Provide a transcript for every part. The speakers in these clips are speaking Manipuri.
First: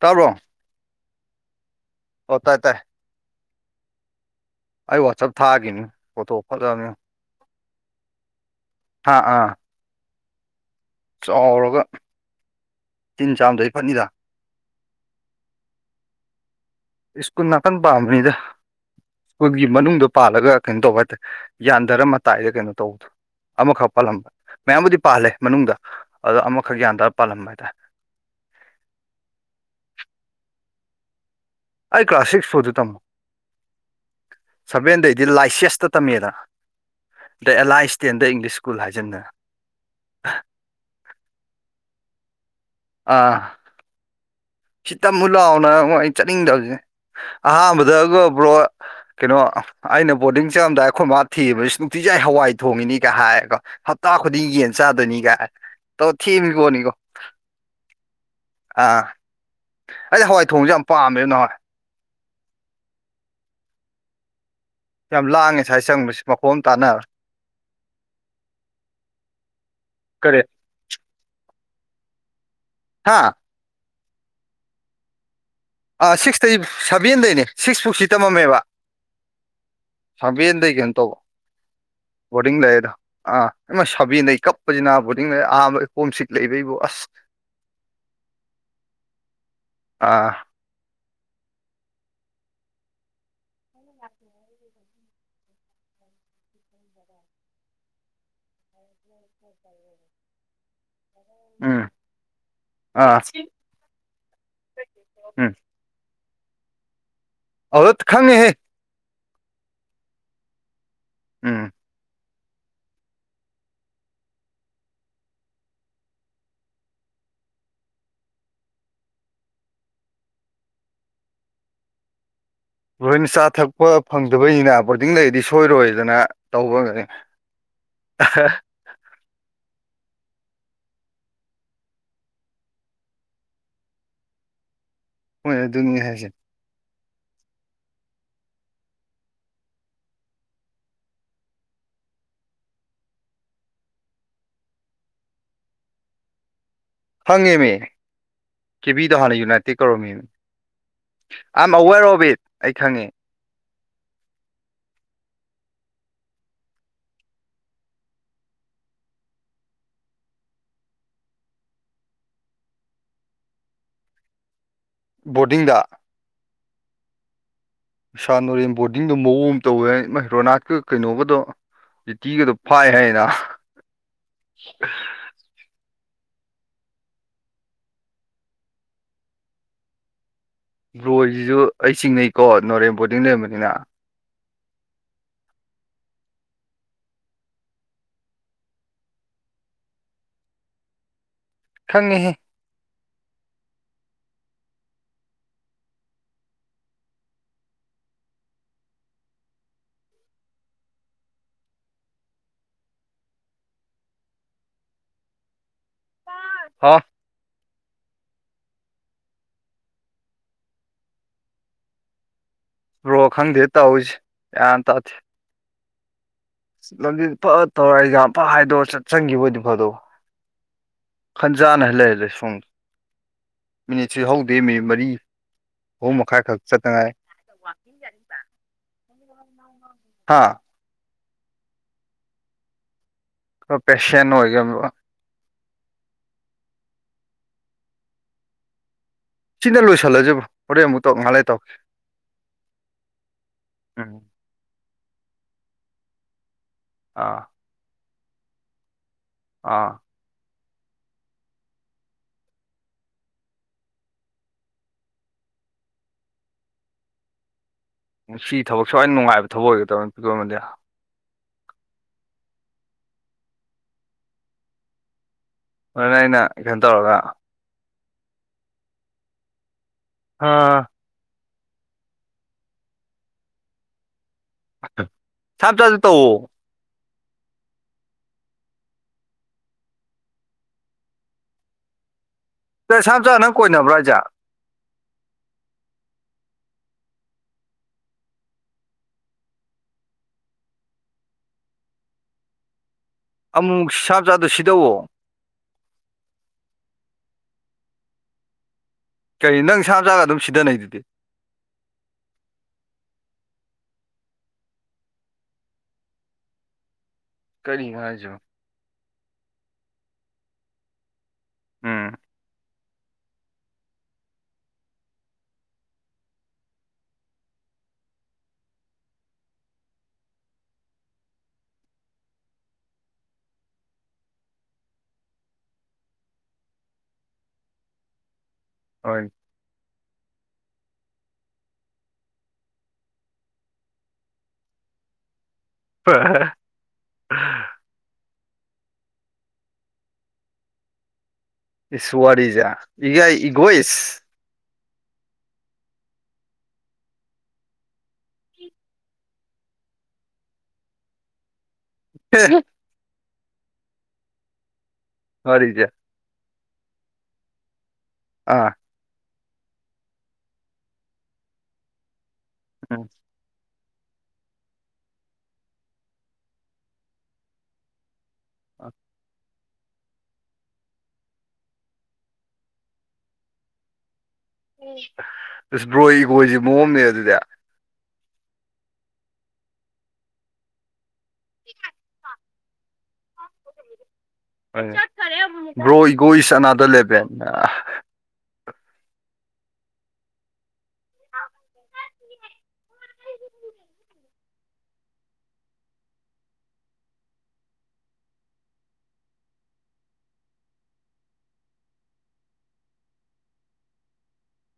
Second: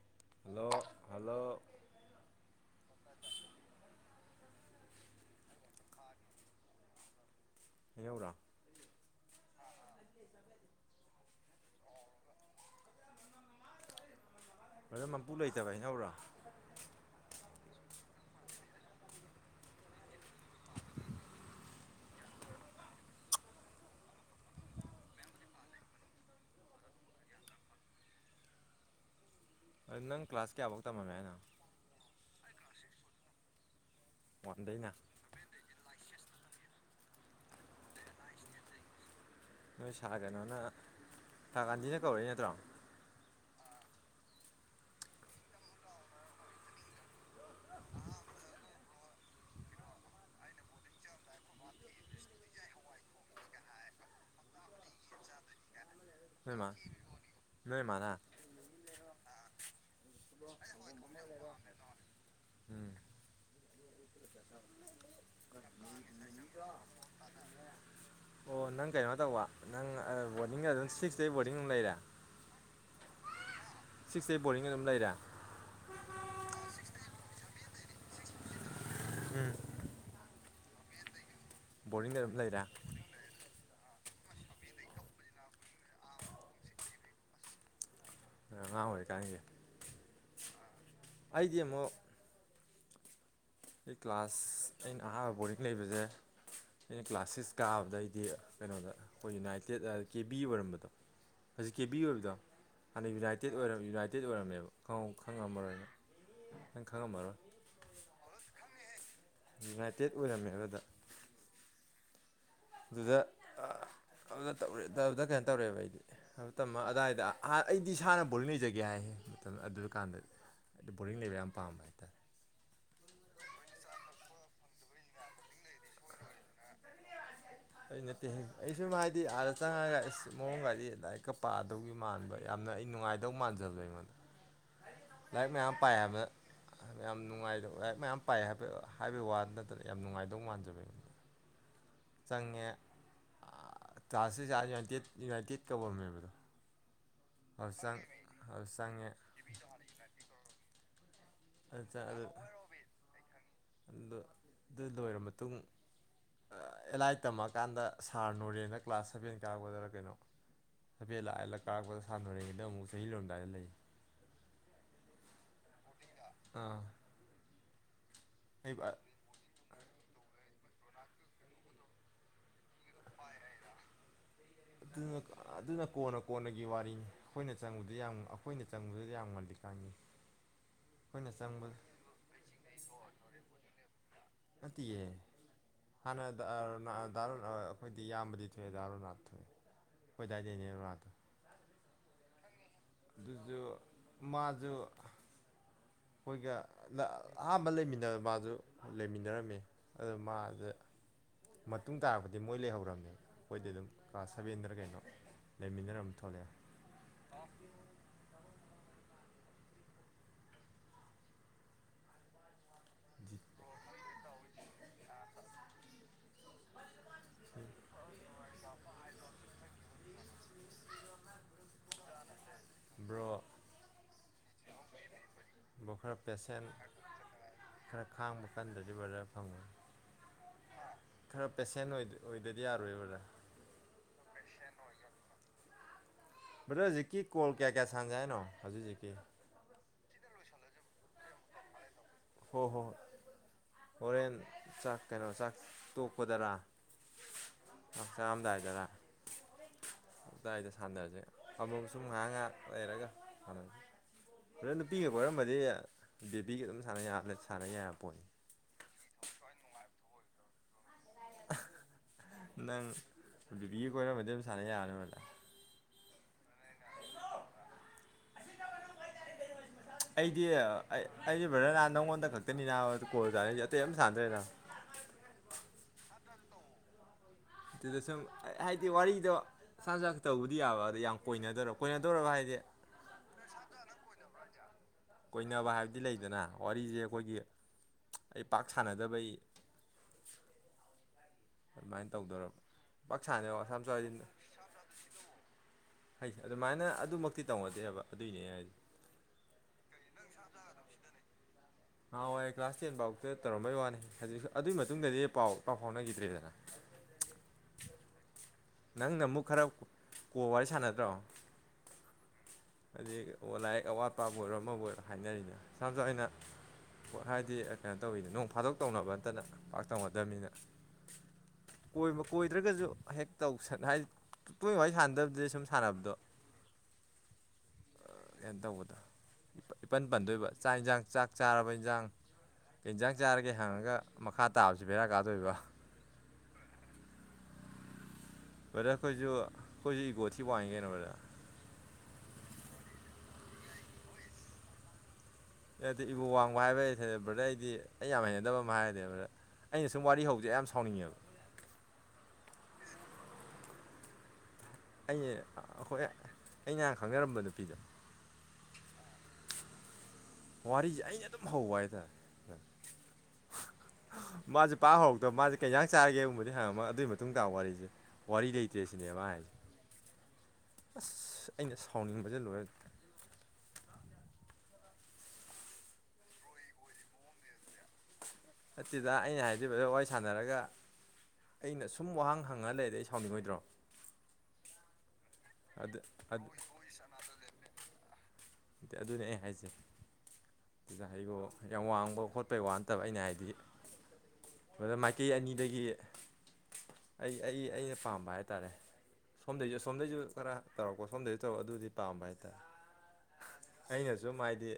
ꯇꯥꯕ꯭ꯔꯣ ꯍꯜꯂꯣ ꯍꯜꯂꯣ ꯑꯣ ꯇꯥꯏ ꯇꯥꯏ ꯑꯩ ꯋꯥꯆꯞ ꯊꯥꯈꯤꯅꯤ ꯐꯣꯇꯣ ꯐꯖꯕꯅꯦ ꯌꯦꯉꯣ ꯍꯩꯅꯧꯔ ꯍꯥꯥ ꯑꯥ ꯆꯥꯎꯔꯒ ꯇꯤꯟ ꯆꯥꯔꯝꯗꯗꯤ ꯐꯠꯅꯤꯗ ꯐꯖꯝ ꯃꯄꯨ ꯂꯩꯇꯕ ꯍꯥꯏꯩꯅꯧꯔꯣ ꯁ꯭ꯀꯨꯜ ꯅꯥꯀꯟ ꯄꯥꯝꯕꯅꯤꯗ ꯁ꯭ꯀꯨꯜꯒꯤ ꯃꯅꯨꯡꯗ ꯄꯥꯜꯂꯒ ꯀꯩꯅꯣ ꯇꯧꯕ ꯍꯥꯏꯇꯥꯔꯦ ꯌꯥꯟꯊꯔ ꯃꯇꯥꯏꯗ ꯀꯩꯅꯣ ꯇꯧꯕꯗꯣ ꯑꯃꯈꯛ ꯄꯥꯜꯂꯝꯕ ꯃꯌꯥꯝꯕꯨꯗꯤ ꯄꯥꯜꯂꯦ ꯃꯅꯨꯡꯗ ꯑꯗꯣ ꯑꯃꯈꯛ ꯌꯥꯜꯗꯔꯒ ꯄꯥꯜꯂꯝꯕ ꯍꯥꯏꯇꯥꯔꯦ ꯅꯪ ꯀ꯭ꯂꯥꯁ ꯀꯌꯥꯐꯧ ꯇꯝꯃꯃꯦ ꯍꯥꯏꯅꯣ ꯑꯩ ꯀ꯭ꯂꯥꯁ ꯁꯤꯛꯁ ꯐꯧꯗꯤ ꯇꯝ ꯋꯥꯟꯗꯩꯅ ꯁꯚꯦꯟꯗꯩ ꯗꯤ ꯂꯥꯏꯁꯦꯁꯇ ꯇꯝꯃꯦꯗ ꯗ ꯑꯦꯜꯂꯥꯏ ꯁ꯭ꯇꯦꯟꯗ ꯏꯪꯂꯤꯁ ꯁ꯭ꯀꯨꯜ ꯍꯥꯏꯁꯤꯟꯗꯅ ꯅꯣꯏ ꯁꯥ ꯀꯅꯣꯅ ꯁꯥꯔ ꯒꯟꯙꯤꯅ ꯀꯧꯔꯛꯏ ꯅꯠꯇ꯭ꯔꯣ ꯑꯥ ꯁꯤ ꯇꯝꯨ ꯂꯥꯎꯅ ꯑꯃꯨꯛ ꯑꯩꯅ ꯆꯠꯅꯤꯡꯗꯕꯁꯦ ꯑꯍꯥꯟꯕꯗꯒ ꯕ꯭ꯔꯣ ꯀꯩꯅꯣ ꯑꯩꯅ ꯕꯣꯔꯗꯤꯡ ꯆꯠꯂꯝꯝꯗꯥꯏ ꯑꯩꯈꯣꯏ ꯃꯥ ꯊꯤꯕꯁꯨ ꯅꯨꯡꯇꯤꯖꯥꯏ ꯍꯋꯥꯏ ꯊꯣꯡꯉꯤꯅꯤꯒ ꯍꯥꯏꯀꯣ ꯍꯞꯇꯥ ꯈꯨꯗꯤꯡꯒꯤ ꯌꯦꯅ ꯆꯥꯗꯣꯏꯅꯤꯒꯥꯏ ꯅꯣꯏ ꯃꯥ ꯅꯣꯏ ꯃꯥꯗꯥ ꯑꯥ ꯑꯩ ꯍꯋꯥꯏ ꯊꯣꯡꯁꯦ ꯌꯥꯝ ꯄꯥꯝꯃꯦꯕ ꯅꯍꯣꯏ ꯎꯝ ꯌꯥꯝ ꯂꯥꯡꯉꯦ ꯉꯁꯥꯏ ꯆꯪꯕꯁꯤꯦ ꯃꯈꯣ ꯑꯃ ꯇꯥꯟꯅꯔ ꯑꯣ ꯅꯪ ꯀꯩꯅꯣ ꯇꯧꯕ ꯅꯪ ꯀꯔꯤ ꯕꯣꯔꯗꯤꯡꯗ ꯑꯗꯨꯝ ꯁꯤꯛꯁꯇ ꯕꯣꯔꯗꯤꯡ ꯑꯗꯨꯝ ꯂꯩꯔꯦ ꯍꯥꯥ ꯁꯤꯛꯁ ꯗ ꯕꯣꯔꯡꯒ ꯑꯗꯨꯝ ꯂꯩꯔꯦ ꯁꯤꯛꯁꯇꯩ ꯁꯚꯦꯟꯗꯩꯅꯦ ꯁꯤꯛꯁ ꯄꯨꯛꯁꯤ ꯇꯝꯃꯝꯃꯦꯕ ꯎꯝ ꯁꯝꯕꯦꯟꯗꯒꯤꯩ ꯀꯩꯅꯣ ꯇꯧꯕ ꯕꯣꯔꯗꯤꯡꯗ ꯑꯗꯨꯝ ꯕꯣꯔꯗꯤꯡ ꯂꯩꯔꯦ ꯂꯩꯔꯦꯗ ꯑꯥ ꯏꯃ ꯁꯥꯕꯤ ꯂꯩꯩ ꯀꯞꯄꯁꯤꯅꯕꯨꯗꯤꯡꯅ ꯑꯍꯥꯟꯕ ꯏ ꯀꯣꯝ ꯁꯤꯠ ꯂꯩꯕꯩꯕꯨ ꯑꯁ ꯑꯉꯥꯡ ꯑꯣꯏꯔꯤꯀꯥꯟꯒꯤ ꯑꯥ ꯑꯩꯗꯤ ꯃꯣ ꯑꯩ ꯀ꯭ꯂꯥꯁ ꯑꯩꯅ ꯑꯍꯥꯟꯕ ꯕꯣꯔꯤꯡ ꯂꯩꯕꯁꯦ ꯑꯩꯅ ꯀ꯭ꯂꯥꯁ ꯁꯤꯛꯁ ꯀꯥꯕꯗ ꯑꯩꯗꯤ ꯀꯩꯅꯣꯗ ꯑꯩꯈꯣꯏ ꯌꯨꯅꯥꯏꯇꯦꯠ ꯀꯦ ꯕꯤ ꯑꯣꯏꯔꯝꯕꯗꯣ ꯍꯧꯖꯤꯛ ꯎꯝ ꯀꯦꯕꯤ ꯑꯣꯏꯕꯗꯣ ꯍꯥꯟꯅ ꯑꯥ ꯌꯨꯅꯥꯏꯇꯦꯠ ꯑꯣꯏꯔ ꯌꯨꯅꯥꯏꯇꯦꯠ ꯑꯣꯏꯔꯝꯃꯦꯕ ꯎꯝ ꯈꯪꯉꯝꯃꯔꯣꯏꯅ ꯅꯪ ꯈꯪꯉꯝꯃꯔꯣꯏ ꯑꯗ ꯈꯪꯉꯍꯦ ꯌꯨꯅꯥꯏꯇꯦꯠ ꯑꯣꯏꯔꯝꯃꯦꯕꯗ ꯎꯝ ꯑꯗꯨꯗ ꯑꯗꯨ ꯇꯧꯔꯗ ꯀꯩꯅꯣ ꯇꯧꯔꯛꯦꯕ ꯑꯩꯗꯤ ꯊ ꯇꯝꯃ ꯑꯋꯥꯏꯗ ꯑꯩꯗꯤ ꯏꯁꯥꯅ ꯕꯣꯂꯤꯡ ꯂꯩꯖꯒꯦ ꯍꯥꯏ ꯃꯇꯝ ꯑꯗꯨ ꯀꯥꯟꯗꯗꯤ ꯍꯥꯏꯗꯤ ꯕꯔꯤꯡ ꯂꯩꯕ ꯌꯥꯝ ꯄꯥꯝꯕ ꯍꯥꯏꯇꯥꯔꯦ ꯂꯣꯏꯅ ꯆꯥ ꯊꯛꯄ ꯐꯪꯗꯕꯅꯤꯅ ꯣꯔꯗꯤꯡ ꯂꯩꯗꯤ ꯁꯣꯏꯔꯣꯏꯗꯅ ꯇꯧꯕ ꯉꯅꯤ ꯑꯩ ꯅꯠꯇ ꯑꯩ ꯑꯁꯨꯝ ꯍꯥꯏꯗꯤ ꯑꯥꯗ ꯆꯪꯉꯒ ꯑꯩꯁ ꯃꯑꯣꯡ ꯒꯥꯔꯤ ꯂꯗꯥꯔꯤꯛꯀ ꯄꯥꯗꯧꯒꯤ ꯃꯥꯟꯕ ꯌꯥꯝꯅ ꯑꯩ ꯉꯥꯏꯇꯦ ꯑꯗꯨꯗꯧ ꯃꯥꯟꯖꯕꯗ ꯑꯩꯉꯣꯟꯗ ꯂꯥꯏꯔꯤꯛ ꯍꯣꯏ ꯃꯌꯥꯝ ꯑꯗꯨꯅꯤ ꯄꯥꯏꯕ ꯍꯥꯏꯁꯦ ꯌꯥꯝ ꯅꯨꯡꯉꯥꯏꯕ ꯂꯥꯏ ꯃꯌꯥꯝ ꯄꯥꯏ ꯍꯥꯏꯕ ꯍꯥꯏꯕꯒꯤ ꯋꯥ ꯅꯠꯇꯅ ꯌꯥꯝ ꯅꯨꯡꯉꯥꯏꯗꯧ ꯃꯥꯟꯖꯕ ꯆꯪꯉꯦ ꯇꯥꯁꯤ ꯌꯨꯅꯥꯏꯇꯦꯠ ꯌꯨꯅꯥꯏꯇꯦꯠ ꯀꯧꯔꯝꯃꯦꯕꯗꯣ ꯍꯪꯉꯦꯃꯦ ꯑꯗꯨ ꯆꯪ ꯑꯗꯨ ꯆꯪꯉꯦ ꯀꯦꯕꯤꯗ ꯍꯥꯟꯅ ꯌꯨꯅꯥꯏꯇꯦꯠ ꯀꯧꯔꯝꯃꯦ ꯑ ꯑꯗꯨ ꯑꯋꯦꯔ ꯆꯪ ꯑꯗꯨ ꯑꯣꯐ ꯏꯠ ꯑꯩ ꯈꯪꯉꯦ ꯑꯗꯨ ꯑꯗꯨ ꯂꯣꯏꯔꯕ ꯃꯇꯨꯡ ꯑꯦꯂꯥꯏꯠ ꯇꯝꯃꯛꯀꯥꯟꯗ ꯁꯥꯔ ꯅꯣꯔꯦꯅ ꯀ꯭ꯂꯥꯁ ꯁꯚꯦꯟ ꯀꯥꯛꯗꯔ ꯀꯩꯅꯣ ꯊꯐꯦꯜꯠ ꯂꯥꯛꯑꯜꯂ ꯀꯥꯔꯛꯄꯗ ꯁꯥꯟꯅꯔꯤꯉꯩꯗ ꯑꯃꯨꯛ ꯆꯍꯤ ꯂꯣꯝꯗꯥꯏꯗ ꯂꯩ ꯕꯣꯔꯗꯤꯡꯗ ꯑꯥ ꯏꯁꯥ ꯅꯣꯔꯦꯟ ꯑꯩ ꯕꯣꯔꯗꯤꯡꯗꯣ ꯃꯑꯣꯡ ꯑꯃ ꯇꯧꯋꯦ ꯃꯍꯩꯔꯣꯅꯥꯠꯀ ꯀꯩꯅꯣꯒꯗꯣ ꯔꯤꯇꯤꯒꯗꯣ ꯐꯩ ꯍꯥꯏꯗ ꯑꯗꯨꯅ ꯑꯗꯨꯅ ꯀꯣꯟꯅ ꯀꯣꯟꯅꯒꯤ ꯋꯥꯔꯤꯅꯤ ꯑꯩꯈꯣꯏꯅ ꯆꯪꯕꯗ ꯌꯥꯝ ꯑꯩꯈꯣꯏꯅ ꯆꯪꯕꯗꯨꯗ ꯌꯥꯝ ꯃꯜꯂꯤꯀꯥꯉꯤ [inaudible] ꯕꯣꯏꯁꯤꯁꯨ ꯑꯩ ꯆꯤꯡꯅꯩꯀꯣ ꯅꯣꯔꯦꯝ ꯕꯣꯔꯗꯤꯡ ꯂꯩꯔꯝꯕꯅꯤꯅ ꯑꯗꯤ ꯍꯥꯟꯅ ꯗꯥꯔꯣ ꯑꯩꯈꯣꯏꯗꯤ ꯌꯥꯝꯌꯥꯝꯕꯗꯤ ꯊꯣꯛꯑꯦ ꯗꯥꯔꯣꯟ ꯅꯥ ꯊꯣꯛꯑꯦ ꯀꯣꯏꯗꯥꯏꯗꯅꯦ ꯔꯥꯗꯣ ꯈꯪꯉꯤꯍ ꯑꯗꯨꯖꯨ ꯃꯥꯁꯨ ꯑꯩꯈꯣꯏꯒ ꯑꯍꯥꯟꯕ ꯂꯩꯃꯤꯟꯅꯕ ꯃꯥꯗꯨ ꯂꯩꯃꯤꯟꯅꯔꯝꯃꯤ ꯑꯗꯨ ꯃꯥꯁ ꯃꯇꯨꯡ ꯇꯥꯔꯔꯕꯗꯤ ꯃꯣꯏ ꯂꯩꯍꯧꯔꯝꯃꯦ ꯑꯩꯈꯣꯏꯗꯤ ꯑꯗꯨꯝ ꯀ꯭ꯂꯥꯁ ꯁꯕꯦꯟꯗꯅ ꯀꯩꯅꯣ ꯂꯩꯃꯤꯟꯅꯔꯝ ꯊꯣꯛꯂꯦ ꯍꯥ ꯔꯣꯕ ꯈꯪꯗꯦ ꯇꯧꯔꯤꯁꯦ ꯒꯌꯥꯟ ꯇꯥꯗꯦ ꯑ [unintelligible] ꯂꯝꯖꯤꯜ ꯐꯥꯠ ꯇꯧꯔ ꯑꯦꯛꯖꯥꯝ ꯐꯥꯠ ꯍꯥꯏꯗꯣꯛ ꯁꯠ ꯆꯪꯈꯤꯕ ꯑꯣꯢꯗꯤ ꯐꯥꯗꯧꯕ ꯈꯟꯖꯥꯅ ꯍꯜꯂ ꯂꯩꯍꯥꯜꯂꯦ ꯁꯣꯝꯗ ꯕ꯭ꯔꯣ ꯃꯤꯅꯤꯠꯁꯨ ꯍꯧꯗꯦ ꯃꯤꯅꯤꯠ ꯃꯔꯤ ꯕ꯭ꯔꯣ ꯑꯍꯨꯝ ꯈꯔ ꯃꯈꯥꯏ ꯈꯛ ꯄꯦꯁꯦꯟ ꯆꯠꯇ ꯉꯥꯏꯔꯤ ꯈꯔ ꯈꯥꯡꯕ ꯀꯟꯗꯗꯤ ꯕꯔꯗꯥꯔ ꯐꯪꯉꯣꯢ ꯍꯥꯥ ꯈꯔ ꯄꯦꯁꯦꯟ ꯑꯣꯏꯗꯗꯤ ꯌꯥꯔꯣꯏ ꯕ꯭ꯔꯥꯗꯥꯔ ꯄꯦꯁꯟ ꯑꯣꯏꯒ [inaudible] ꯕ꯭ꯔꯗꯔ ꯍꯧꯖꯤꯛꯀꯤ ꯀꯣꯜ ꯀꯌꯥ ꯀꯌꯥ ꯁꯥꯡꯖꯦ ꯍꯥꯏꯅꯣ ꯍꯧꯖꯤꯛ ꯍꯧꯖꯤꯛꯀꯤ ꯁꯤꯟꯅ ꯂꯣꯏꯁꯤꯜꯂꯁꯤꯕꯣ ꯍꯣꯔꯦꯟ ꯑꯃꯨꯛ ꯇꯧ ꯉꯍꯥꯛ ꯂꯩꯔꯥ ꯇꯧ ꯍꯣ ꯍꯣ ꯎꯝ ꯍꯣꯔꯦꯟ ꯆꯥꯛ [inaudible] ꯀꯩꯅꯣ ꯆꯥꯛ ꯇꯣꯛꯄꯗꯔꯥ ꯑꯥ ꯆꯥꯛ ꯆꯔꯝꯗꯥꯢꯗꯔꯥ ꯑꯥ ꯑꯗꯥꯏꯗ ꯁꯥꯟꯅꯔꯁꯦ ꯑꯃꯨꯛ ꯁꯨꯝ ꯉꯥꯏꯍꯥꯛ ꯉꯥꯏꯍꯥꯛ ꯂꯩꯔꯒ ꯁꯥꯟꯅꯁꯦ ꯕꯥꯔꯗꯥꯔ ꯅꯨꯄꯤꯒ ꯀꯣꯏꯔꯝꯃꯗꯤ ꯕꯦꯕꯤꯒ ꯑꯗꯨꯝ ꯁꯥꯟꯅ ꯌꯥ ꯁꯥꯟꯅ ꯌꯥꯕ ꯄꯣꯠꯅꯤ ꯁꯤ ꯊꯕꯛ ꯁꯨꯥꯏꯅ ꯅꯨꯡꯉꯥꯏꯕ ꯊꯕꯛ ꯑꯣꯏꯒꯗꯧꯔꯅꯤ ꯄꯄꯤꯛꯃꯗꯤ [inaudible] ꯅꯪ ꯕꯦꯕꯤꯒ ꯀꯣꯏꯔꯝꯃꯗꯤ ꯑꯗꯨꯝ ꯁꯥꯟꯅ ꯌꯥꯔꯕꯅꯦ ꯕꯥꯔꯗꯥꯔ ꯑꯗꯨꯅꯦ ꯑꯩꯅ ꯀꯩꯅꯣ ꯇꯧꯔꯒ ꯑꯩꯗꯤ ꯑꯥ ꯑꯩ ꯑꯩꯗꯤ ꯕ꯭ꯔꯗꯔꯅꯥ ꯅꯪꯉꯣꯟꯗ ꯈꯛꯇꯅꯤꯅꯥ ꯀꯣꯜ ꯁꯥꯟꯅꯩꯁꯤ ꯑꯇꯩ ꯑꯃꯝ ꯁꯥꯟꯅꯗꯔꯦ ꯅ ꯆꯞ ꯆꯥꯁꯨ ꯇꯧꯋ [inaudible] ꯑꯗꯨꯗ ꯁꯨꯝ ꯍꯥꯏꯗꯤ ꯋꯥꯔꯤꯗꯣ ꯁꯥꯅꯤ ꯃꯆꯥꯗꯣ ꯇꯧꯕꯕꯨꯗꯤ ꯌꯥꯕ ꯑꯗ ꯌꯥꯝ ꯀꯣꯏꯅꯗꯣꯏꯔ ꯀꯣꯏꯅꯗꯧꯒ ꯍꯥꯏꯗꯤ ꯁꯥꯅꯥ ꯃꯆꯥꯒ ꯅꯪ ꯀꯣꯏꯅꯕ꯭ꯔꯥ ꯍꯥꯢꯖꯦ ꯀꯣꯏꯅꯕ ꯍꯥꯏꯕꯗꯤ ꯂꯩꯗꯅ ꯋꯥꯔꯤꯁꯦ ꯑꯩꯈꯣꯏꯒꯤ ꯑꯩ ꯄꯥꯛ ꯁꯥꯟꯅꯗꯕꯩ ꯑꯗꯨꯃꯥꯏꯅ ꯇꯧꯗꯧꯔꯕ ꯄꯥꯛꯁꯥꯅꯗꯦꯕ ꯁꯥꯅꯥ ꯃꯆꯥ ꯑꯗꯨ ꯁꯤꯗꯧꯑꯣ ꯍꯥꯏꯁ ꯑꯗꯨꯃꯥꯏꯅ ꯑꯗꯨꯃꯛꯇꯤ ꯇꯧꯅꯗꯦꯕ ꯑꯗꯨꯏꯅꯦ ꯍꯥꯏꯗꯤ ꯀꯔꯤ ꯅꯪ ꯁꯥꯅꯥꯝꯆꯥꯒ ꯑꯗꯨꯝ ꯁꯤꯗꯅꯩꯗꯨꯗꯤ ꯅꯍꯥꯟꯋꯥꯏ ꯀ꯭ꯂꯥꯁ ꯇꯦꯟ ꯐꯥꯎꯗ ꯇꯧꯔꯝꯕꯩ ꯋꯥꯅꯤ ꯍꯧꯖꯤꯛ ꯑꯗꯨꯒꯤ ꯃꯇꯨꯡꯗꯗꯤ ꯄꯥꯎ ꯄꯥꯎ ꯐꯥꯎꯅꯈꯤꯗ꯭ꯔꯦꯗꯅ ꯀꯔꯤꯅꫭ ꯍꯥꯏꯖꯤꯕꯨ ꯅꯪꯅ ꯑꯃꯨꯛ ꯈꯔ ꯀꯣꯜ ꯋꯥꯔꯤ ꯁꯥꯟꯅꯗ꯭ꯔꯣ ꯎꯝ ꯍꯥꯏꯗꯤ ꯂꯥꯏꯔꯤꯛ ꯑꯋꯥꯠꯄꯕꯨ ꯑꯣꯏꯔꯣ ꯑꯃꯕꯨ ꯑꯣꯏꯔꯣ ꯍꯥꯏꯅꯔꯤꯅ ꯁꯥꯅꯥꯃꯆꯥꯗ ꯄꯣꯠ ꯍꯥꯏꯗꯤ ꯀꯩꯅꯣ ꯇꯧꯋꯤꯅꯦ ꯅꯣꯡ ꯐꯥꯗꯣꯛ ꯇꯧꯅꯕ ꯑꯇꯅ ꯄꯥꯛ ꯇꯧꯅꯗꯕꯅꯤꯅ ꯀꯣꯏꯕ ꯀꯣꯏꯗ꯭ꯔꯒꯁꯨ ꯍꯦꯛ ꯇꯧꯁ ꯍꯥꯏ ꯇꯨꯢꯅ ꯋꯥꯔꯤꯗꯕꯩ ꯁꯥꯟꯗꯕꯗꯨꯗꯤ ꯁꯨꯝ ꯁꯥꯟꯅꯕꯗꯣ ꯍꯦꯛ ꯇꯧꯕꯗ ꯍꯣꯏ ꯏꯄꯟ ꯄꯟꯗꯣꯏꯕ ꯆꯥꯛ ꯌꯦꯟꯁꯥꯡ ꯆꯥꯛ ꯆꯥꯔꯕ ꯏꯟꯖꯥꯡ ꯌꯦꯟꯖꯥꯡ ꯆꯥꯔꯒꯦ ꯍꯪꯉꯒ ꯃꯈꯥ ꯇꯥꯕꯕꯁꯤ ꯕꯦꯔꯥ ꯀꯥꯗꯣꯏꯕ ꯍꯣꯏ [inaudible] ꯕꯥꯔꯗꯥꯔ ꯑꯩꯈꯣꯏꯁꯨ ꯑꯩꯈꯣꯏꯁꯨ ꯏꯒꯣ ꯊꯤ ꯋꯥꯡꯏ ꯀꯩꯅꯣ ꯕꯥꯔꯗꯥꯔ ꯁꯋꯥꯔꯤꯖ ꯏꯒ ꯏꯒꯣꯏꯁ [inaudible] ꯑꯦ ꯅꯠꯇꯦ ꯏꯒꯣ ꯋꯥꯡꯕ ꯍꯥꯏꯕ ꯌꯥꯔꯦ ꯕ꯭ꯔꯗ ꯑꯩꯗꯤ ꯑꯩ ꯌꯥꯝ ꯍꯩꯅꯗꯕ ꯑꯃ ꯍꯥꯏꯔꯗꯤꯅꯦ ꯕ [inaudible] ꯑꯩꯅ ꯁꯨꯝ ꯋꯥꯔꯤ ꯍꯧꯁꯦ ꯌꯥꯝ ꯁꯥꯎꯅꯤꯡꯉꯦꯕ ꯍꯣꯏ ꯍꯣꯏ [inaudible] ꯑꯩ ꯋꯥꯔꯤꯁꯦ ꯑꯩꯈꯣꯏ ꯑꯩꯅ ꯍꯥꯟꯅ ꯈꯪꯅꯔꯝꯕ ꯅꯨꯄꯤꯗꯣ ꯑꯥ ꯋꯥꯔꯤꯖꯦ ꯑꯩꯅ ꯑꯗꯨꯝ ꯍꯧꯕ ꯍꯥꯏꯇꯥꯔꯦ ꯎꯝ ꯃꯥꯖꯦ ꯄꯥꯛ ꯍꯧꯔꯛꯇꯕ ꯃꯥꯁꯦ ꯀꯩꯏꯟꯁꯥꯡ ꯆꯥꯔꯒꯦꯒꯨꯝꯕꯗꯤ ꯍꯪꯉꯝꯃꯒ ꯑꯗꯨꯒꯤ ꯃꯇꯨꯡ ꯇꯥꯕ ꯋꯥꯔꯤꯁꯦ ꯋꯥꯔꯤ ꯂꯩꯇ꯭ꯔꯦ ꯁꯤꯅꯦ ꯃꯥ ꯍꯥꯏꯁꯦ ꯑꯁ ꯑꯩꯅ ꯁꯥꯎꯅꯤꯡꯕꯖꯦ ꯂꯣꯏꯔꯦ ꯑꯁ ꯕ꯭ꯔꯣꯏꯒꯤ ꯈꯨꯀꯣꯏꯖꯦ ꯃꯑꯣꯡ ꯑꯃꯅꯤ ꯑꯗꯨꯗꯤ ꯑꯠꯇꯦꯗ ꯑꯩꯅ ꯍꯥꯏꯗꯤ ꯕ꯭ꯔꯗ ꯋꯥꯔꯤ ꯁꯥꯟꯅꯔꯒ ꯑꯩꯅ ꯁꯨꯝ ꯋꯥꯍꯪ ꯍꯪꯉ ꯂꯩꯔꯗꯤ ꯑꯩ ꯁꯥꯎꯅꯤꯡꯉꯣꯏꯗ꯭ꯔꯣ ꯆꯠꯀꯔꯦ ꯑꯃꯨꯛ ꯑꯗꯨ ꯕ꯭ꯔꯣꯒꯤꯒꯣꯏ ꯑꯗꯨ ꯏꯁ ꯑꯅꯥꯗꯔ ꯂꯦꯕꯦꯟ ꯇꯦ ꯑꯗꯨꯅꯦ ꯑꯩ ꯍꯥꯏꯖꯦ [unintelligible] ꯕ꯭ꯔꯗ ꯃꯥꯏꯀꯩ ꯑꯅꯤꯗꯒꯤ ꯑꯩ ꯑꯩ ꯑꯩꯅ ꯄꯥꯝꯕ ꯍꯥꯏꯇꯥꯥꯔꯦ ꯊꯣꯝꯗꯩꯁꯨ ꯁꯣꯝꯗꯩꯖꯨ ꯈꯔ ꯇꯧꯔꯛꯄ ꯁꯣꯝꯗꯩ ꯇꯧꯔꯛꯄ ꯑꯗꯨꯗꯤ ꯄꯥꯝꯕ ꯍꯥꯏꯇꯥ ꯑꯩꯅ ꯁꯨꯝ ꯍꯥꯏꯗꯤ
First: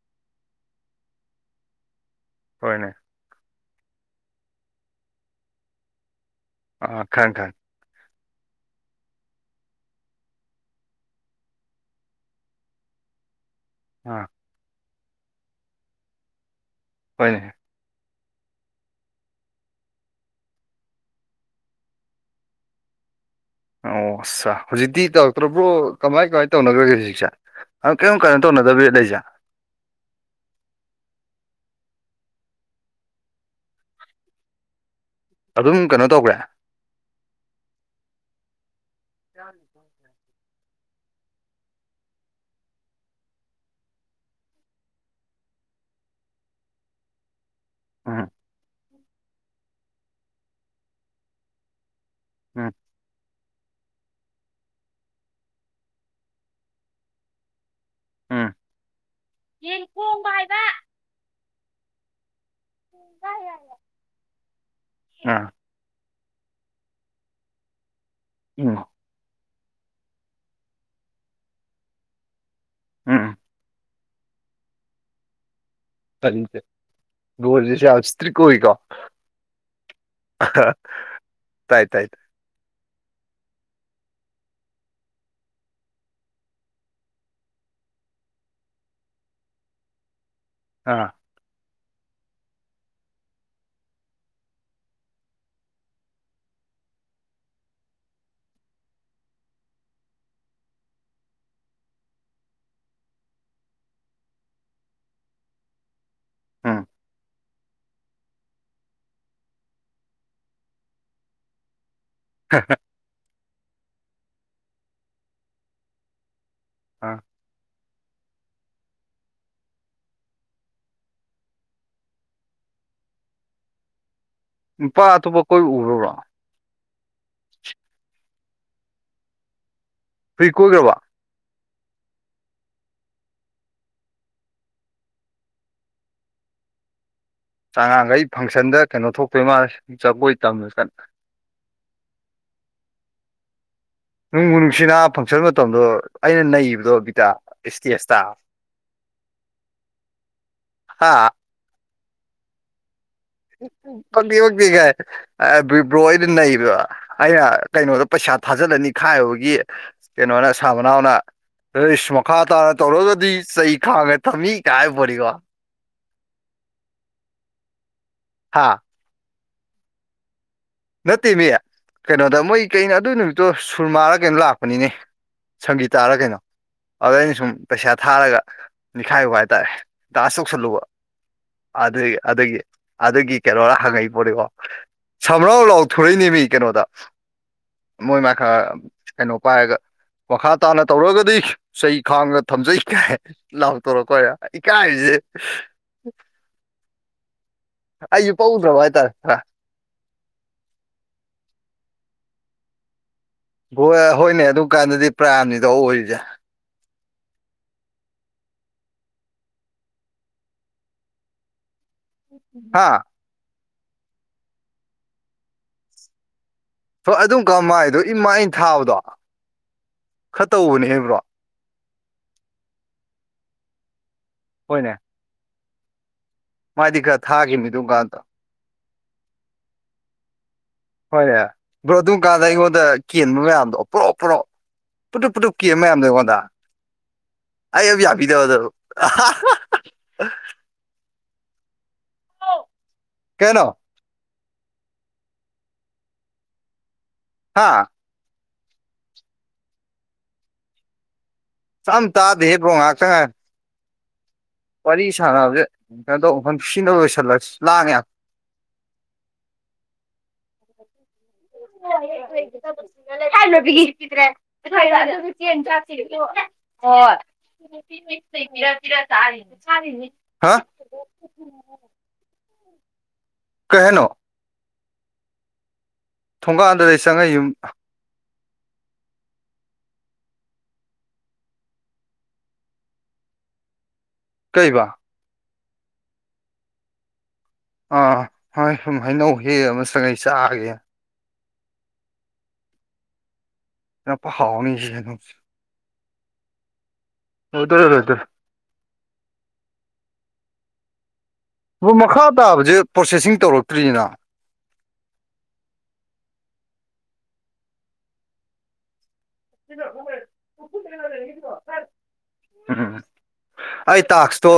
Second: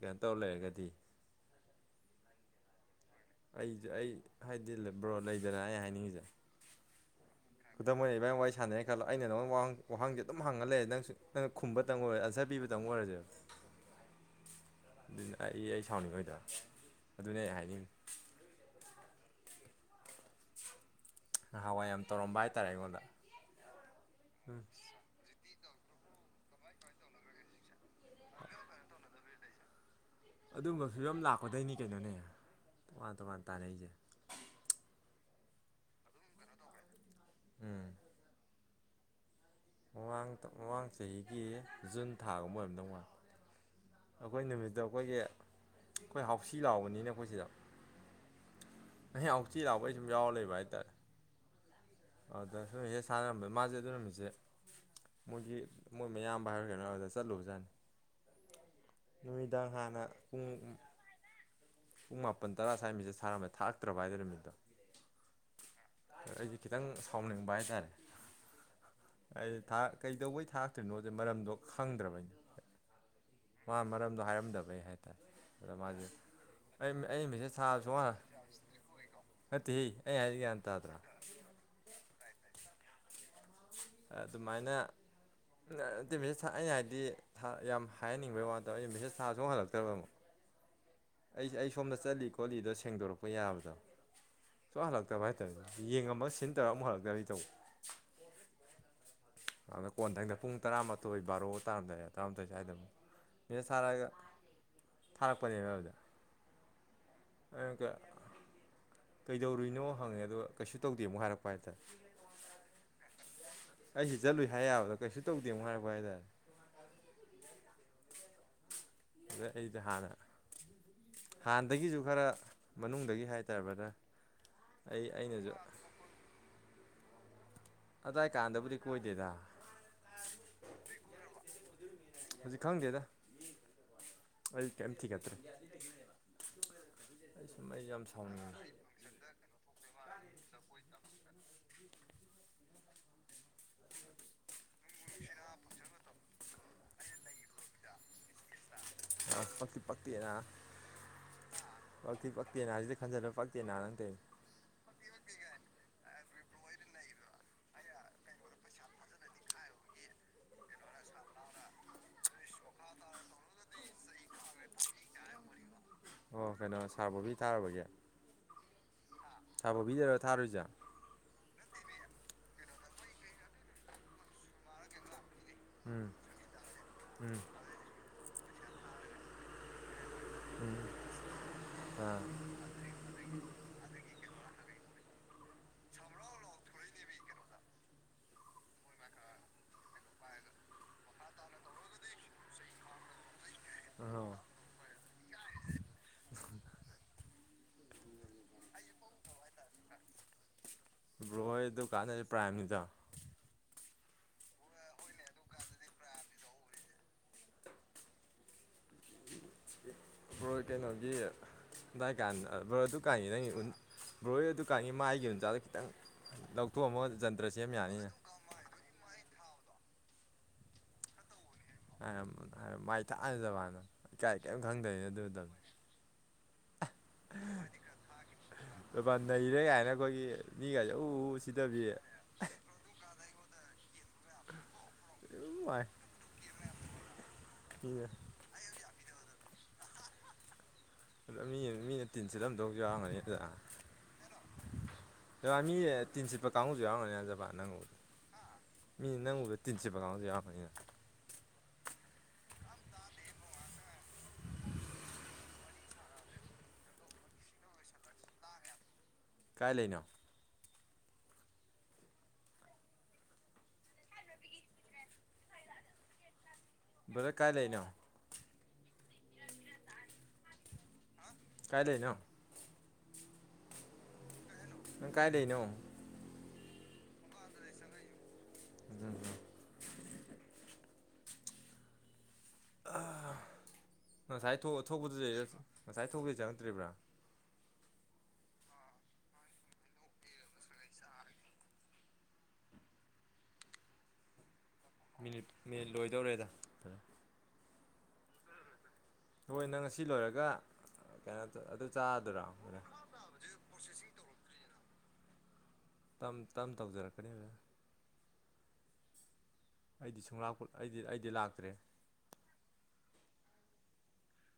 ꯀꯩꯅꯣ ꯇꯧ ꯂꯩꯔꯒꯗꯤ ꯍꯣꯏꯅꯦ ꯑꯩꯖꯦ ꯑꯩ ꯍꯥꯏꯗꯤ ꯕ꯭ꯔꯣ ꯂꯩꯗꯅ ꯑꯩ ꯍꯥꯏꯅꯤꯡꯉꯤꯖꯦ ꯑꯥ ꯈꯪꯉꯦ ꯈꯪꯉꯦ ꯈꯨꯗꯝ ꯑꯣꯏꯅ ꯏꯕꯥꯅꯤ ꯋꯥꯔꯤ ꯁꯥꯅꯔꯦ ꯈꯜꯂꯣ ꯑꯩꯅ ꯅꯉꯣꯡ ꯋꯥꯍꯪ ꯋꯥꯍꯪꯖꯦ ꯑꯗꯨꯝ ꯍꯪꯉ ꯂꯩ ꯅꯪꯁꯨ ꯅꯪꯅ ꯈꯨꯝꯕ ꯇꯪ ꯑꯣꯏ ꯑꯟꯁꯔ ꯄꯤꯕꯗꯪ ꯑꯣꯏꯔꯖꯦ ꯑꯥ ꯑꯗꯨꯅꯦ ꯑꯩ ꯑꯩ ꯁꯥꯎꯅꯤꯡꯉꯣꯏꯗ꯭ꯔ ꯑꯗꯨꯅꯦ ꯍꯣꯏꯅꯦ ꯑꯩ ꯍꯥꯏꯅꯤꯡ ꯅꯍꯥꯟꯋꯥꯏ ꯌꯥꯝ ꯇꯧꯔꯝꯕ ꯍꯥꯏꯇꯥꯔꯦ ꯑꯩꯉꯣꯟꯗ ꯑꯣ ꯑꯥꯁꯥ ꯎꯝ ꯍꯨꯖꯤꯠꯇꯤ ꯇꯧꯔꯛꯇ꯭ꯔꯕ꯭ꯔꯣ ꯀꯃꯥꯏ ꯀꯃꯥꯏ ꯇꯧꯅꯒ꯭ꯔꯒꯦ ꯍꯧꯖꯤꯛꯁꯦ ꯪ ꯑꯥ ꯀꯩꯏꯝ ꯀꯩꯅꯣ ꯇꯧꯅꯗꯕꯤꯗ ꯂꯩꯖꯦ ꯑꯗꯨꯝꯕ ꯐꯤꯕꯝ ꯂꯥꯛꯄꯗꯩꯅꯤ ꯀꯩꯅꯣꯅꯦ ꯇꯣꯉꯥꯟ ꯇꯣꯉꯥꯟ ꯇꯥꯔꯡꯏꯖꯦ ꯑꯗꯨꯝ ꯀꯩꯅꯣ ꯇꯧꯒ꯭ꯔꯦ ꯎꯝ [inaudible] ꯃꯃꯥꯡ ꯃꯃꯥꯡ ꯆꯍꯤꯒꯤ ꯖꯨꯟ ꯊꯥꯒꯨꯝꯕ ꯑꯣꯏꯔꯝꯗꯧ ꯄꯥꯂꯦ ꯑꯈꯣꯏ ꯅꯨꯃꯤꯠꯇꯣ ꯑꯩꯈꯣꯏꯒꯤ ꯑꯈꯣꯏ ꯍꯥꯎꯁꯤ ꯂꯥꯎꯕꯅꯤꯅꯦ ꯑꯈꯣꯏ ꯁꯤꯗ ꯎꯝ ꯑꯩꯅ ꯍꯥꯎꯁꯤ ꯂꯥꯎꯕꯩ ꯁꯨꯝ ꯌꯥꯎꯔ ꯂꯩꯕ ꯍꯥꯏꯇꯥꯔꯦ ꯑꯗꯥ ꯎꯝ ꯁꯨ ꯃꯦꯁꯦꯁ ꯊꯥꯔꯛꯑꯝꯕ ꯃꯥꯖꯦ ꯑꯗꯨ ꯅꯨꯃꯤꯠꯁꯦ ꯃꯣꯏꯒꯤ ꯃꯣꯏ ꯃꯌꯥꯝꯕ ꯍꯥꯏꯕ꯭ꯔꯥ ꯀꯩꯅꯣ ꯑꯗꯨꯗ ꯆꯠꯂꯨꯕ ꯖꯥꯠꯅꯤ ꯎꯝ ꯅꯨꯃꯤꯗꯥꯡ ꯍꯥꯟꯅ ꯄꯨꯡ ꯄꯨꯡ ꯃꯥꯄꯟ ꯇꯔꯥ ꯁ꯭ꯋꯥꯏ ꯃꯤꯁꯦꯁ ꯊꯔꯝꯃꯦ ꯊꯥꯔꯛꯇ꯭ꯔꯕ ꯑꯗꯨ ꯅꯨꯃꯤꯠꯇꯣ ꯑꯥ ꯑꯩꯗꯤ ꯈꯤꯇꯪ ꯁꯥꯎꯅꯤꯡꯕ ꯍꯥꯏꯇꯥꯔꯦ ꯎꯝ ꯑꯩꯗꯤ ꯊꯥꯛ ꯀꯩꯗꯧꯕꯩ ꯊꯥꯛꯇ꯭ꯔꯤꯅꯣꯗ ꯃꯔꯝꯗꯣ ꯈꯪꯗ꯭ꯔꯕꯅꯤ ꯎꯝ ꯃꯥ ꯃꯔꯝꯗꯣ ꯍꯥꯏꯔꯝꯗꯕꯩ ꯍꯥꯏꯇꯥꯏ ꯑꯗꯣ ꯃꯥꯖꯦ ꯀꯔꯤꯁꯦ ꯑꯩ ꯑꯩꯝ ꯃꯦꯁꯦ ꯊꯥ ꯕ꯭ꯔꯣꯁꯤꯁꯨ ꯌꯥꯝ ꯁꯨꯍꯟ ꯏꯁꯇ꯭ꯔꯤꯛ ꯑꯣꯏꯀꯣ ꯅꯠꯇꯦꯍꯦ ꯑꯩ ꯍꯥꯏꯖꯦ ꯒꯦꯌꯥꯟ ꯇꯥꯗ꯭ꯔꯥ ꯇꯥꯏ ꯇꯥꯏ ꯑꯗꯨꯃꯥꯏꯅ ꯅꯇꯦ ꯃꯦꯁꯦꯁ ꯊꯥ ꯑꯩꯅ ꯍꯥꯏꯗꯤ ꯊꯥ ꯌꯥꯝ ꯍꯥꯏꯍꯟꯅꯤꯡꯕꯩ ꯋꯥ ꯅꯠꯇꯕ ꯑꯩꯅ ꯃꯦꯁꯦꯁ ꯊꯥꯕꯁꯨ ꯁꯨꯍꯟ ꯍꯜꯂꯛꯇ꯭ꯔꯃꯨꯛ ꯑꯥ ꯑꯩꯖꯤ ꯑꯩ ꯁꯣꯝꯗ ꯆꯠꯂꯤ ꯀꯣꯂꯤꯗꯣ ꯁꯦꯡꯗꯣꯔꯛꯄ ꯌꯥꯕꯗꯣ ꯁꯨꯍꯜ ꯍꯂꯛꯇꯕ ꯍꯥꯏꯇꯥꯏ ꯌꯦꯡꯉꯃ ꯁꯤꯟ ꯇꯧꯔꯥ ꯑꯃꯨꯛ ꯍꯜꯂꯛꯇꯕꯤ ꯇꯧꯕ ꯑ ꯀꯣꯟꯊꯪꯗ ꯄꯨꯡ ꯇꯔꯥꯃꯥꯊꯣꯏ ꯕꯥꯔꯣ ꯇꯔꯥꯝꯗꯥꯏꯗ ꯇ꯭ꯔꯥꯃꯊꯣꯏ ꯁ꯭ꯋꯥꯏꯗꯝ ꯃꯤꯁꯦꯁ ꯊꯥꯔꯛꯑꯒ ꯊꯥꯔꯛꯄꯅꯦꯅ ꯑꯗꯨꯗ ꯎꯝ [unintelligible] ꯀꯩꯗꯧꯔꯨꯏꯅꯣ ꯍꯪꯉꯦ ꯑꯗꯨꯒ ꯀꯩꯁꯨ ꯇꯧꯗꯦ ꯑꯃꯨꯛ ꯍꯥꯏꯔꯛꯄ ꯍꯥꯏꯇꯥꯔꯦ [unintelligible] ꯑꯩꯁꯤ ꯆꯠꯂꯨꯏ ꯍꯥꯏ ꯌꯥꯕꯗꫭ ꯀꯩꯁꯨ ꯇꯧꯗꯦ ꯃꯨꯛ ꯍꯥꯏꯔꯛꯄ ꯍꯥꯏꯇꯥꯔꯦ ꯑꯥ ꯑꯗ ꯑꯩꯗ ꯍꯥꯟꯅ ꯍꯥꯟꯅꯗꯒꯤꯁꯨ ꯈꯔ ꯃꯅꯨꯡꯗꯒꯤ ꯍꯥꯏꯇꯥꯔꯦ ꯕ꯭ꯔꯗ ꯅꯨꯄꯥ ꯑꯩ ꯑꯇꯣꯞꯄ ꯑꯩꯅꯁꯨ ꯀꯣꯏꯕ ꯎꯈ꯭ꯔꯕ꯭ꯔꯣ ꯑꯗꯥꯋꯥꯏ ꯀꯥꯟꯗꯕꯨꯗꯤ ꯀꯣꯏꯗꯦꯗ [unintelligible] ꯍꯧꯖꯤꯛ ꯈꯪꯗꯦꯗ ꯑꯩ ꯀꯩꯝ ꯊꯨꯒꯠꯇ꯭ꯔꯦ ꯑꯩ ꯁꯨꯝ ꯑꯩ ꯌꯥꯝ ꯑꯉꯥꯡꯈꯩ ꯁꯥꯎꯅꯤꯡꯉ ꯐꯪꯁꯟꯗ ꯀꯩꯅꯣ ꯊꯣꯛꯇꯣꯏ ꯃꯥꯜꯂꯦ ꯖꯒꯣꯏ ꯇꯝ ꯆꯠ [unintelligible] ꯁꯤꯅ ꯐꯪꯁꯟ ꯃꯇꯝꯗꯣ ꯑꯩꯅ ꯅꯩꯕꯗꯣ ꯕꯤꯇꯥ ꯏꯁꯇꯦꯖꯇ ꯑꯁ ꯄꯛꯇꯤ ꯄꯛꯇꯦ ꯅꯥꯕ ꯍꯥ ꯄꯛꯇꯤ ꯄꯛꯇꯦ ꯅꯥ ꯁꯤꯗ ꯈꯟꯖꯜꯂ ꯄꯛ ꯄꯛꯇꯤ ꯄꯛꯇꯦ ꯀꯥꯏ ꯑꯦ ꯑꯗꯨꯏ ꯕ꯭ꯔꯣ ꯑꯩꯩꯅ ꯅꯩꯕꯗꫭ ꯑꯩꯅ ꯀꯩꯅꯣꯗ ꯄꯩꯁꯥ ꯊꯥꯖꯤꯜꯂ ꯅꯤꯈꯥꯏꯔꯨꯕꯒꯤ ꯀꯩꯅꯣꯅ ꯁꯥ ꯃꯅꯥꯎꯅ ꯑꯩꯁ ꯃꯈꯥ ꯇꯥꯅ ꯇꯧꯔꯒꯗꯤ ꯆꯩ ꯈꯥꯡꯉ ꯊꯝꯃꯤ ꯀꯥꯏ ꯍꯥꯏꯄꫭꯠꯅꯤꯀꫭ ꯑꯣ ꯀꯩꯅꯣ ꯁꯥꯔ ꯕꯣꯕꯤ ꯇꯥꯔꯨꯕꯒꯤ ꯍꯥꯥ ꯁꯥꯥꯔ ꯕꫭꯕꯤꯗꯔ ꯊꯥꯔꯨꯏꯁꯦ ꯅꯠꯇꯦꯃꯤ ꯀꯩꯅꯣꯗ ꯃꯣꯏ ꯀꯩꯅꯣ ꯑꯗꯨꯏ ꯅꯨꯃꯤꯠꯇꯣ ꯁꯨꯔꯃꯥꯥꯔ ꯀꯩꯅꯣ ꯂꯥꯛꯄꯅꯤꯅꯦ ꯎꯝ ꯁꯪꯒꯤꯇꯥꯔ ꯀꯩꯅꯣ ꯑꯗꯨꯗ ꯑꯩꯅ ꯎꯝ ꯁꯨꯝ ꯄꯩꯁꯥ ꯊꯥꯔꯒ ꯅꯤꯛꯈꯥꯏ ꯔꯨꯕ ꯍꯥꯏꯇꯥꯔꯦ ꯗꯥꯟꯁ ꯎꯝ ꯇꯧꯁꯜꯂꯨꯕ ꯑꯗꯨꯏ ꯑꯥ ꯑꯗꯨꯒꯤ ꯑꯗꯨꯒꯤ ꯀꯩꯅꯣꯔ ꯍꯪꯉꯛꯏ ꯄꫭꯠꯅꯤꯀꯣ ꯄꯨꯂꯥꯎ ꯂꯥꯎꯊꯣꯔꯛꯏꯅꯦ ꯃꯤ ꯀꯩꯅꯣꯗ ꯃꯣꯏ ꯃꯥꯏꯀ꯭ꯔ ꯀꯩꯅꯣ ꯄꯥꯏꯔꯒ ꯃꯈꯥ ꯇꯥꯅ ꯇꯧꯔꯛꯑꯒꯗꯤ ꯆꯩ ꯈꯥꯡꯒ ꯊꯝꯖꯩ ꯂꯥꯎꯊꫭꯔꯛ ꯑꯍꯣ ꯄꯩꯔꯥ ꯏꯀꯥꯏꯕꯁꯤꯗꯤ ꯑꯩꯖꯨ ꯄꯛꯎꯗ꯭ꯔꯕ ꯍꯥꯏ ꯇꯥꯔꯦ ꯈꯔ ꯕ꯭ꯔꯣ ꯍꯣꯏ ꯑꯗꯨ ꯀꯥꯟꯗꯗꯤ ꯄ꯭ꯔꯥꯏꯝꯅꯤꯗꫭ ꯍꯣꯏꯅꯦ ꯑꯗꯨ ꯀꯥꯟꯗꯗꯤ ꯄ꯭ꯔꯥꯏꯝꯅꯤꯗꫭ ꯑꯣꯏꯔꯤꯁꯦ ꯕ꯭ꯔꫭ ꯀꯩꯅꯣꯒꯤ ꯑꯗꯥꯏꯀꯥꯟ ꯕ꯭ꯔꯣ ꯍꯥ ꯑꯗꯨꯀꯥꯟꯒꯤ ꯅꯪꯒꯤ ꯎꯟ ꯕ꯭ꯔꯣ ꯍꫭꯏ ꯑꯗꯨꯀꯥꯟꯒꯤ ꯃꯥꯒꯤ ꯎꯟꯖꯥꯗꫭ ꯈꯤꯇꯪ ꯂꯧꯊꯣꯛꯑꯝꯃꯒ ꯍꯣꯏ ꯑꯗꯨꯝ ꯖꯟꯇ꯭ꯔ ꯀꯥꯟ ꯁꯦꯝ ꯃꯥꯏꯗꯣ ꯌꯥꯅꯤꯅꯦ ꯏꯃꯥ ꯑꯩꯅ ꯊꯥꯕꯗꯣ ꯈꯔ ꯇꯧꯕꯅꯦ ꯍꯦ ꯕ꯭ꯔꯣ ꯃꯥꯏ ꯊꯥꯕꯅꯦ ꯑꯗꯨꯀꯥꯟꯗꫭ ꯏꯀꯥꯏ ꯀꯔꯤꯝ ꯈꯪꯗꯝꯅꯦ ꯑꯗꯨ ꯃꯇꯝꯗꫭ ꯃꯥꯏꯗꯤ ꯈꯔ ꯊꯥꯒꯤꯝꯅꯤ ꯗꯨꯝ ꯀꯥꯟꯗꫭ ꯂꯨꯄꯥ ꯅꯩꯔꯦ ꯌꯥꯏꯅ ꯑꯩꯈꯣꯏꯒꯤ ꯃꯤꯒꯁꯦ ꯎ ꯍꯣꯏꯅꯦ ꯎ ꯁꯤꯊꯕꯤ ꯕ꯭ꯔꯣ ꯑꯗꯨꯝ ꯀꯥꯟꯗ ꯑꯩꯉꯣꯟꯗ ꯀꯦꯟꯕ ꯃꯌꯥꯝꯗꯣ ꯄꫭꯔꫭꯞ ꯄꫭꯔꫭꯞ ꯄꯨꯗꯨꯨꯞ ꯄꯨꯗꯨꯞ ꯎ ꯀꯦꯟꯕ ꯃꯥꯏ ꯃꯌꯥꯝꯗꫭ ꯑꯩꯉꯣꯟꯗ ꯑꯩ ꯑꯝ ꯃꯤꯅ ꯌꯥꯕꯤꯗꯕ ꯗꯨ ꯃꯤ ꯃꯤꯅ ꯇꯤꯟ ꯁꯤꯠꯂꯝꯗꯧꯁꯨ ꯌꯥꯎꯔꯝꯒꯅꯤ ꯑꯗꯨꯗ ꯀꯩꯅꯣ ꯃꯤ ꯇꯤꯟ ꯁꯤꯠꯄꯥ ꯀꯥꯡꯕꯨꯁꯨ ꯌꯥꯔꯝꯒꯅꯤ ꯑꯖꯕ ꯍꯥ ꯅꯪꯕꯨ ꯃꯤ ꯅꯪ ꯎꯕꯗ ꯇꯤꯟꯁꯤꯠꯄ ꯀꯟꯒꯨꯁꯨ ꯌꯥꯎꯔꯝꯅꯤ ꯆꯝ ꯇꯥꯗꯦꯍꯦ ꯕꯔꯣ ꯉꯥꯛꯇ ꯉꯥꯏꯌꯨ ꯋꯥꯔꯤ ꯁꯥꯟꯅꯕꯁꯦ ꯀꯩꯅꯣ ꯇꯧꯕ ꯃꯟ ꯁꯤꯅꯕ ꯂꯣꯏꯁꯤꯜꯂꯁꯤ ꯂꯥꯡꯉꯦ ꯀꯥꯏ ꯂꯩꯅꯣ [unintelligible] [unintelligible] ꯕ꯭ꯔꯗꯔ ꯀꯥꯏ ꯂꯩꯅꯣ ꯍꯥ ꯀꯥꯏ ꯂꯩꯅꯣ ꯀꯩ ꯍꯥꯏꯅꯣ ꯅꯪ ꯀꯥꯏ ꯂꯩꯅꯣ ꯊꯣꯡꯒꯥꯥꯟꯗ ꯂꯩ ꯆꯪꯉ ꯩ ꯌꯨꯝ [unintelligible] ꯉꯁꯥꯏ ꯊꯣꯛ ꯀꯩꯕ ꯊꯣꯛꯄꯗꯨ ꯉꯁꯥꯏ ꯊꯣꯛꯄꯗꯩ ꯆꯪꯉꯛꯇ꯭ꯔꯤꯕ꯭ꯔꯥ ꯑꯥ ꯍꯣꯏ ꯁꯨꯝ ꯍꯩꯅꯧ ꯍꯦꯛ ꯑꯃ ꯁꯉꯩ ꯆꯥꯒꯦꯅꯥ [unintelligible] [unintelligible] ꯍꯥꯎꯅꯤꯁꯤꯗꯤ ꯃꯤꯅꯤꯠ ꯃꯤꯅꯤꯠ ꯂꯣꯏꯗꯧꯔꯦꯗ ꯂꯣꯏꯗꯣꯔꯦ ꯂꯣꯏꯗꯔꯦ ꯍꯣꯏ ꯅꯪ ꯉꯁꯤ ꯂꯣꯏꯔꯒ ꯀꯩꯅꯣ ꯑꯗꯨ ꯃꯈꯥ ꯇꯥꯕꯖꯦ ꯄ꯭ꯔꯣꯁꯦꯁꯤꯡ ꯇꯧꯔꯛꯇ꯭ꯔꯤꯅ ꯇꯝ ꯇꯝ ꯇꯧꯖꯔꯛꯀꯅꯤ ꯑꯩꯗꯤ ꯁꯨꯡꯂꯥꯛꯄꯨꯠ ꯑꯩꯗꯤ ꯑꯩꯗꯤ ꯂꯥꯛꯇ꯭ꯔꯦ ꯎꯝ ꯑꯩ ꯇꯥꯛꯁꯇꯣ